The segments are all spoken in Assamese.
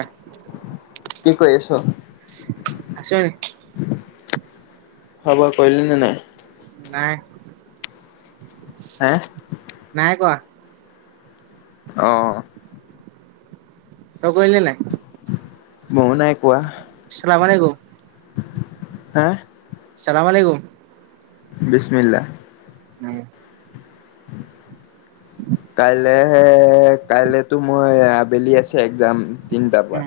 এহ কি কৰি আছ খোৱা আছোন খোৱা বোৱা কৈলিনে নাই। নাই হে নাই কৱা অ' তই কৈলি নাই মউ নাই কোৱা। চালামালে গোম হা চালামআলেকুম বিছ্মিল্লাহ হয় [unintelligible] কাইলৈ হয় কাইলেতো মোৰ আবেলি আছে এক্জাম। তিনিটা পোৱা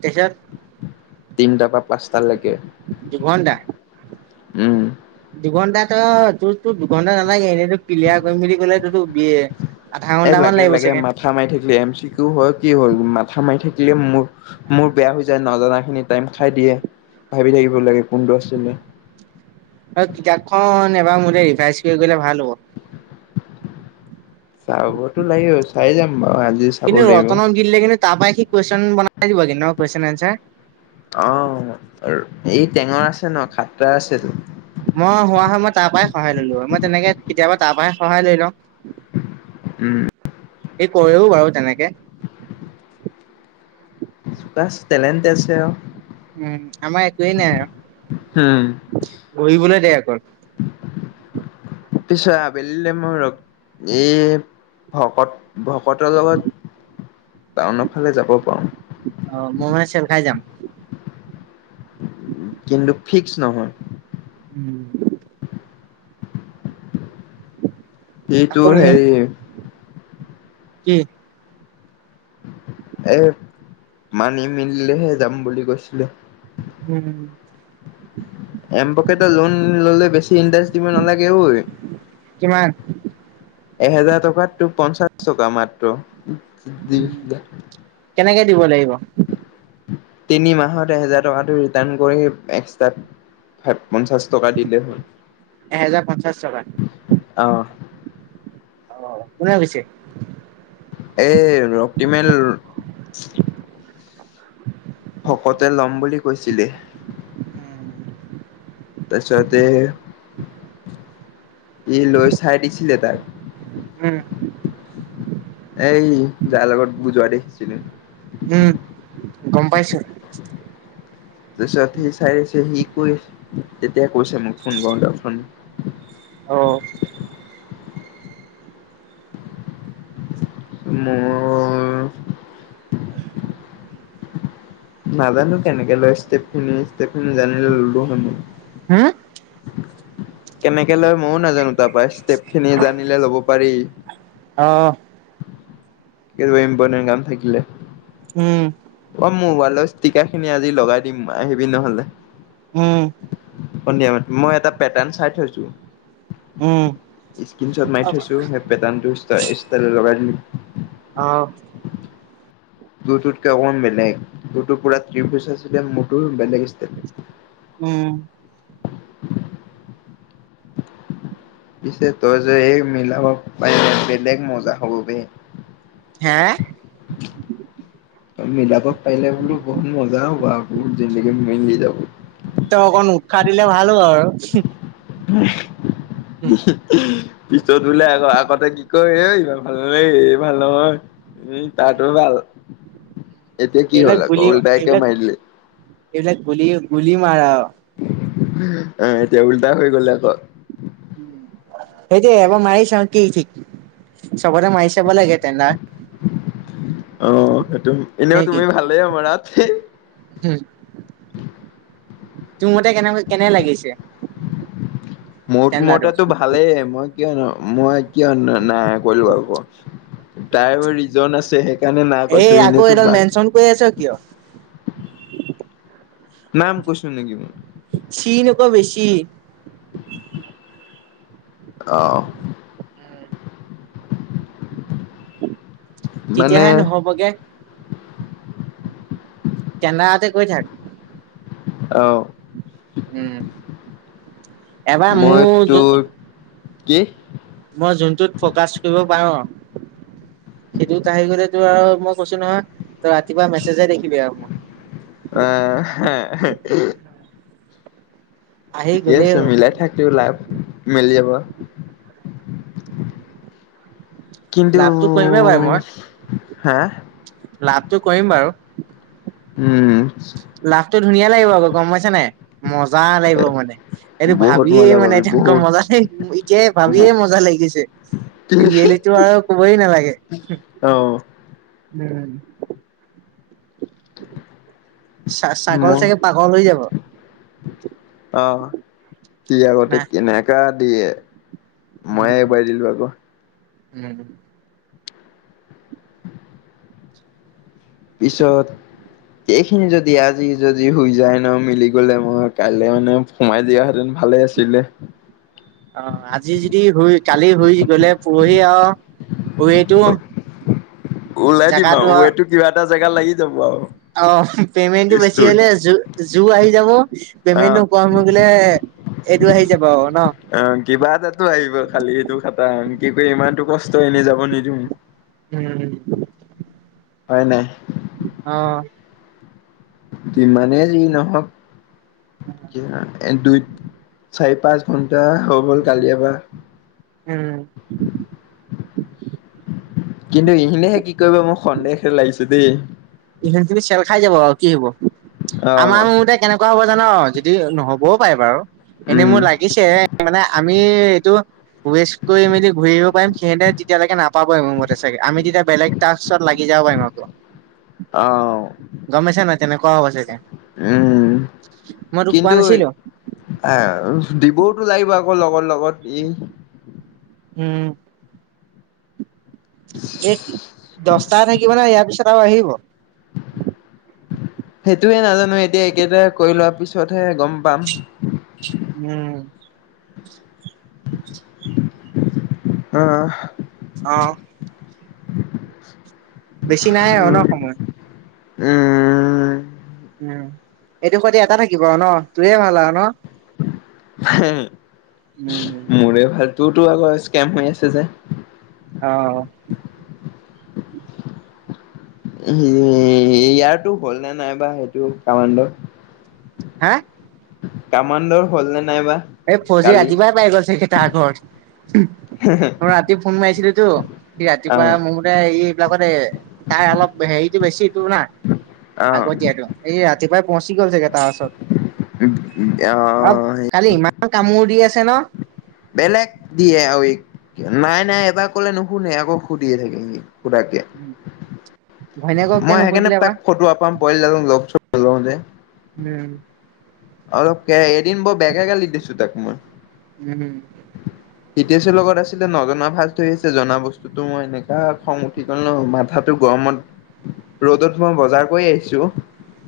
তেইচাত। তিন টকাত। পাঁচটালৈকে দুঘন্টা উম। ত তোৰ তো দুঘন্টা নালাগে এনে এইটো পিলিয়াৰ কৰিম বুলি ক'লে তটো বি এ এ লাগে লাগে মাথা মাৰি থাকিলি এম চি কিউ হয় কি হ'ল মাথা মাৰি থাকিল মোৰ মোৰ বেয়া হৈ যায় নজনা খিনি টাইম খাই দিয়ে ভাবি থাকিব লাগে কোনটো আছিলে অ কিতাপখন এবাৰ মতে ৰিভাইজ কৰি গলে ভাল হ'ব চাবতো লাগিব চাই যাম বাৰু আজি চাব কিন্তু লাগিব ৰতনত দিলে কিন্তু তাৰ পৰাই সি কুৱেচন বনাই আজি ব ন কুৱেচন এনছাৰ অ সেইটো মই হোৱা হয় মই তাৰ পৰাই সহায় ললো হয় মই তেনেকে কেতিয়াবা তাৰ পৰাই সহায় লৈ লওঁ উম কয়ো বাৰু তেনেকে চোকা টেলেণ্ট আছে আৰু উম আমাৰ একো নাই উম। আৰু বহিবলৈ দে আকৌ পিছত আবেলিলে মোৰ এই ভকত ভকতৰ লগত টাউনৰ ফালে যাব পাৰো অ মই মানে চেল খাই যাম কিন্তু ফিক্স নহয় উম এই আকৌ তোৰ মোক হেৰি কি এ মানি মেলিলেহে যাম বুলি কৈছিলো উম এম পকেটৰ লোন ল'লে বেছি ইনটাচ্ দিব নালাগে ঐ কিমান এহেজাৰ টকাতো পনচাছ চকা মাত্ৰ, উম, [unintelligible] কেনেকে দিব লাগিব। [unintelligible] তিনি মাহত এহেজাৰ টকাটো ৰিটাৰ্ণ কৰি, এক্সট্ৰা পঞ্চাছ টকা দিলে হ'ল। এহেজাৰ পঞ্চাশ টকা। অ অ' কোনে কৈছে? এই ৰক্তিমেল [unintelligible] ভকতে ল'ম বুলি কৈছিলে। তাৰপিছতে ই লৈ চাই দিছিলে তাক। উম, এই যাৰ লগত বুজোৱা দেই ছিলে উম' গম পাইছোঁ। তাৰপিছত সি চাই আছে, সি কৰি আছে তেতিয়া কৈছে মোক ফোন কৰোঁতে, ফোন অ' মই নাজানোঁ, কেনেকে লয় ষ্টেফখিনি-ষ্টেফখিনি জানিলে ল'লো হয়। হা? কেনেকে লৈ ময়ো নাজানো তাৰ পাৰ ষ্টেপ খিনি জানিলে লব পাৰি অ কি ইম্পটেন কাম থাকিলে উম অ মো মোবাইলৰ ষ্টিকা খিনি আজি লগাই দিম আহিবি নহলে উম, সন্ধিয়া টাইমত মই এটা পেটাৰ চাই থৈছো উম, ইচকিনচত মাৰি থৈছো সেই পেটাৰ্ণ তই ষ্টাইলত লগাই দিলি অ তো তোকতকে অকণ বেলেগ তোতো পুৰা ত্ৰিপুছ আছিলে মোৰটো বেলেগ ষ্টাইল উম পিছে তই যে এই মিলাব পাৰিলে বেলেগ মজা হ'ব বে হে তই মিলাব পাৰিলে মানে টো বহুত মজা হ'ব আকৌ যিন্দাগি মিলি যাব তই অকণ উৎসাহ দিলে ভাল আৰু [unintelligible] উম পিছত বোলে আক আগতে কি কয় এই ইমান ভাল নালাগেই ই ভাল নহয় উম তাতো ভাল এতিয়া কি এইবিলাক হ'ল আকৌ গুলি উল্টাইকে এইবিলাক মাৰি দিলি। এইবিলাক গুলি-গুলি মাৰা এ এতিয়া উল্টা হৈ গ'লে আকৌ সেইটো এবাৰ মাৰি চাওঁ কি ঠিক, চবতে মাৰি চাব লাগে টেণ্ডাৰ। অঁ সেইটো নে এনেও কি তুমি ভালেই মাৰাত। তোৰ মতে কেনে-কেনে লাগিছে। মোৰ টেণ্ডাৰটো? মতেটো ভালেই, মই কিয়নো মই কিয় নাই ক'লো আকৌ, তাৰো ৰিজন আছে সেইকাৰণে নাই কৈছো, এই আকৌ এনেতো এইডাল বাক মেনচন কৰি আছ কিয়? নাম কৈচো নেকি মই। চী নকবি চি। অঁ। তেতিয়াহে নহ'বগে। টেণ্ডাৰতে কই থাক। অঁ। উম, এবাৰ মই মোৰ জো তোৰ কি কৰিব পাৰো সেইটোত আহি গ'লেতো আৰু মই কৈছো নহয় তই ৰাতিপুৱা মেছেজে দেখিবি আৰু মোৰ। আহ ঠিকে আছে মিলাই থাক তেওঁ লাভ মিলি যাব। [inaudible] কিন্তু লাভটো কৰিমেই বাৰু মই, হা লাভটো কৰিম বাৰু। উম। লাভটো ধুনীয়া লাগিব আকৌ, গম পাইছা নাই। মজা লাগিব মানে, এইটো বহুত ভাবিয়ে মজা মানে পাবি তেনেকুৱা বহুত মজা এতিয়াই ভাবিয়ে মজা লাগিছে ৰিয়েলিতো আৰু ক'বই নালাগে। আহ উম। চা ছাগল মই, চাগে পাগল হৈ যাব অঁ সি আগতে না। কেনেকা দিয়ে। মইয়ে উম, এবাৰ দিলো আকৌ। উম। পিছত এইখিনি যদি আজি যদি হৈ যায় ন, মিলি গ'লে মই কাইলৈ মানে সোমাই দিয়াহেঁতেন ভালে আছিলে। অঁ আজি যদি হৈ কালি হৈ গ'লে পৰহি আৰু পৰহিটো ওলাই দিম আও ৱেটো কিবা এটা জেগা লাগি যাব আৰু। অঁ পেইমেণ্টটো বেছি ইচটোৰ হলে জো জোৰ আহি যাব, পেমেন্টটো অ'। কম হৈ গ'লে এইটো আহি যাব। ন। অ', কিবা এটাতো আহিব খালি সেইটো খটাং। কি কৰি ইমানটো কষ্ট এনে যাব নিদিওঁ। উম, উম, উম। হয় নাই। অ'। যিমানেই যি নহওঁক কিনা এ দুই, চাৰি, পাঁচ ঘণ্টা হৈ গ'ল কালিৰ পৰা। উম। কিন্তু এইখিনিহে কি কৰিব মোক সন্দেহে লাগিছে দেই। এইখিনি তুমি চেল খাই যাব আৰু কি হ'ব। আমাৰ অ'। মোৰতে কেনেকুৱা হ'ব জান যদি নহ'বও পাৰে বাৰু। এনেই উম, মোৰ লাগিছে মানে আমি এইটো ৱেষ্ট কৰি মেলি ঘূৰি আহিব পাৰিম। সিহঁতে তেতিয়ালৈকে নাপাব পি মোৰ মতে চাগে আমি তেতিয়া বেলেগ টাক্সত লাগি যাব পাৰিম আকৌ। অ'। গম পাইছা নাই তেনেকুৱা হ'ব চাগে। উম মই তোক কোৱা কিন্তু, নাছিলো ‌ এ দিবতো লাগিব আ মোৰ লগৰ লগত ই উম। এই দহটা থাকিব ন ইয়াৰ পিছত এটাও আহিব সেইটোয়ে নাজানো এতিয়া একেটাই কৰি লোৱা পিছতহে গম পাম। উম। [inaudible] অ'। অ'। [inaudible] বেছি নাই আৰু ন সময়? উম। উ এইটো থাকি এটা থাকিব ন? তোৰেই ভাল আৰু ন? উম মোৰে ভাল। তোৰতো আকৌ স্কেম হৈ আছে যে। অ'। [unintelligible] ইয়াৰতো হ'ল নে নাইবা সেইটো কামাণ্ড হা! কামাণ্ডৰ হ'ল ন এই ফজি ৰাতিপুৱাই পাই গৈছে। আগৰ অ ৰাতি ফোন মাৰিছিলি সি ৰাতিপুৱা আহ মুৰে এই বিলাকতে তাই অলপ হেৰিটো বেছিটো না আহ আগতিয়াটো এইয়া [unintelligible] পচি গল চাগে তাৰ ওচৰত আৰু আহ কালি ইমা কামোৰ দি আছে ন। বেলেগ দিয়ে আৰু এইক নাই নাই এবাৰ কলে নুশুনে আকৌ সুধিয়ে থাকে সি সুধা কিয়া? ঘৈণীয়েকক কিয় মই সেইকাৰণে নুসুধিলে বা তাক ফটোৱা পাম পাইলাল লগ চগ নলও যে উম অলপকে এদিন বৰ বৰ বেয়াকে গালি দিছো তাক মই। উম। ইটেছ লগত আছিলে নজনা ভাজ ধৰি আছে জনা বস্তুতটো মই এনেকাা খং উঠি গল ন মাথাটো গৰমত ৰ'দত মই বজাৰ কৰি আহিছো।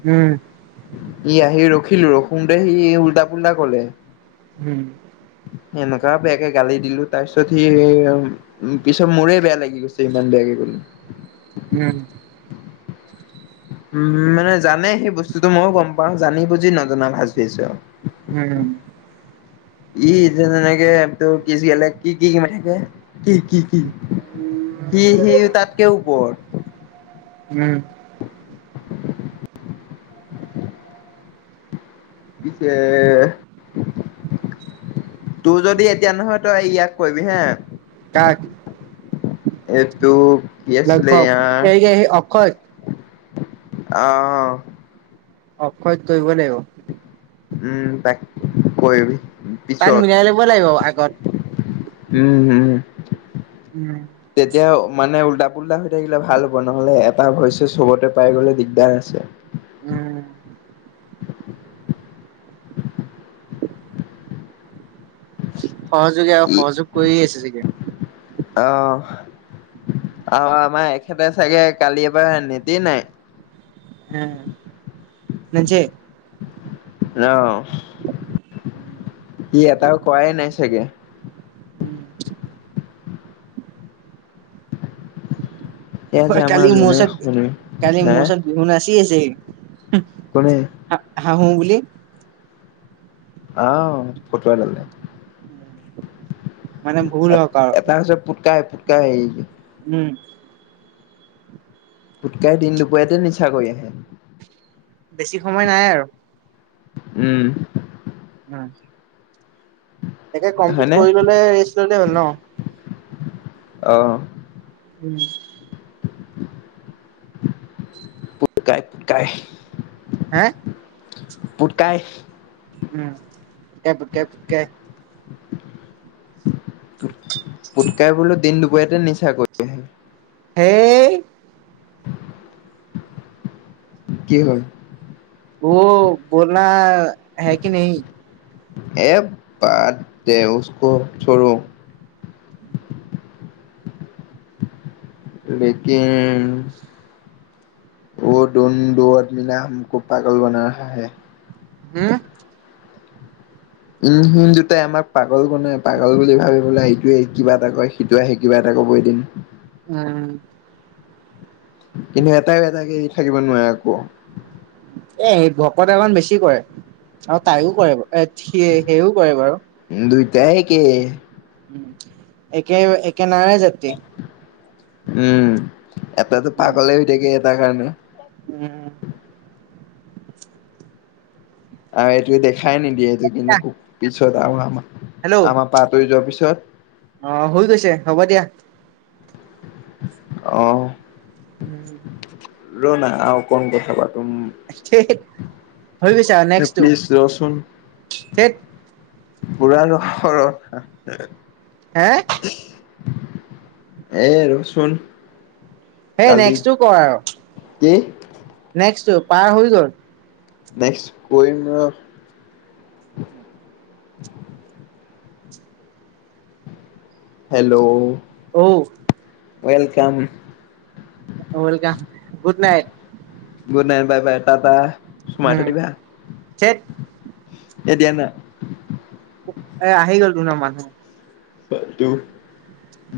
উম ই আহি ৰ খিলো। পোনটে সি উল্টা পুল্টা কলে উম সেনেকুৱা বেয়াকে গালি দিলো তাৰ পিছত সি পিছত মোৰে বেয়া লাগি গৈছে ইমান বেয়াকে কলো উম উম মানে জানে সেই বস্তুতো মইয় গম পাওঁ জানি বুজি নজনা ভাজ ধৰিছে আও উম ই যে যেনেকে তোৰ কিচ গলে কি কি কিম থাকে কি কি কি সি সি তাতকৈ ওপৰ উম পিছে তোৰ যদি এতিয়া নহয় তই ইয়াক কবি হে কাক এইটো কি আছিলে লক্ষক ইয়ে ইয়ে অক্ষক অহ অক্ষয়ক কৰিব লাগিব উম তাক কয়বি তাইক মিলাই ল'ব লাগিব আগত উম হম উম তেতিয়া মানে উলটা কুলা হৈ থাকিলে ভাল হ'ব নহ'লে এটা ভইচে চবতে পাই গলে দিগদাৰ আছে উম সহযোগে আৰু ই সহযোগ কৰিয়ে আছে চাগে [inaudible] আহ আৰু আমাৰ এখেতে চাগে কালি এ পৰা নেতি নাই। আহ নজয়' আহ স এটাও কোৱ নাই চাগে। উম'। এয়া যে আমাৰ কালি মোৰ যোনে ওচৰত, শুনে কালি হে মোৰ ওচৰত বিহু নাচি আছে। কোনে হাহো বুলি। কি? আহ ফটো লে। মানে ভুল এ হওক আৰু এটা হৈছে পুটকাই- ক' উম। পুটকাই দিন দুপৰীয়াতে নিচা কৰি আহে। বেছি সময় নাই আৰু। উম। অ। একে কমপ্লিট হয়নে কৰি ললে, ৰেষ্ট ললে হ'ল ন? অহ। উম। পুটুকাই পুটকাই হে? পুটকাই। উম কেপ কেপ কে। পুটকাই [inaudible] পুটকাই বোলো দিন দুপৰীয়াতে নিচা কৰি আহে। সেই কি হয়? ৱৌ বলনা হে কি নায়ি? এ বাট দে উছকো ছৰৌ। লেকিন ৱৌ দন দৌৱাত মিলা হামকৌ পাগল বনা ৰাহা হে। হম। ই সি দুটাই আমাক পাগল বনাই পাগল বুলি ভাবি পেলাই সেইটোৱে কিবা এটা কয়, সিটোৱে আহি কিবা এটা কব এ দিম উম। কিন্তু এটাই এটাইে থাকিব নোৱাৰে আৌ। [inaudible] এ ভকত এলমান বেছি কৰে আৰু তাইও কৰে। এ সিয় সেইও কৰে বাৰু। দুইটাই একে উম একে কেনাৰে যাে। [inaudible] উম'। এটাতো পাগলে হৈ থাকে এটা অ' ন! উম [unintelligible] আৰু এইটোকে দেখাই নিদিয়ে। [unintelligible] [unintelligible] হেল্ল', আমাৰ পৰা আঁতৰি যোৱাৰ পিছত অ', হৈ গৈছে, হ'ব দিয়া। অ'। উম। ৰ'না আৰু অকন কথা পাত। [unintelligible] হৈ গৈছা আৰু এ নেক্সটো, প্লিজ ৰচোন থেত। পুৰা [unintelligible] হে। এ, ৰ'চোন। সেই কালি নেক্সটো কৰ আৰু, কি নেক্সটো পাৰ হৈ গ'ল। নেক্স কৰিম ৰ'। হেল্ল'? অউ। ৱেলকাম। Welcome, good night. বাহ বে পাপা উম, চেত এ দিয়া না। [unintelligible] মানহে। তটো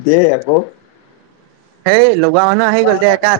দে আকৌ। সেই লগোৱা হন হৈ গ'ল তে একা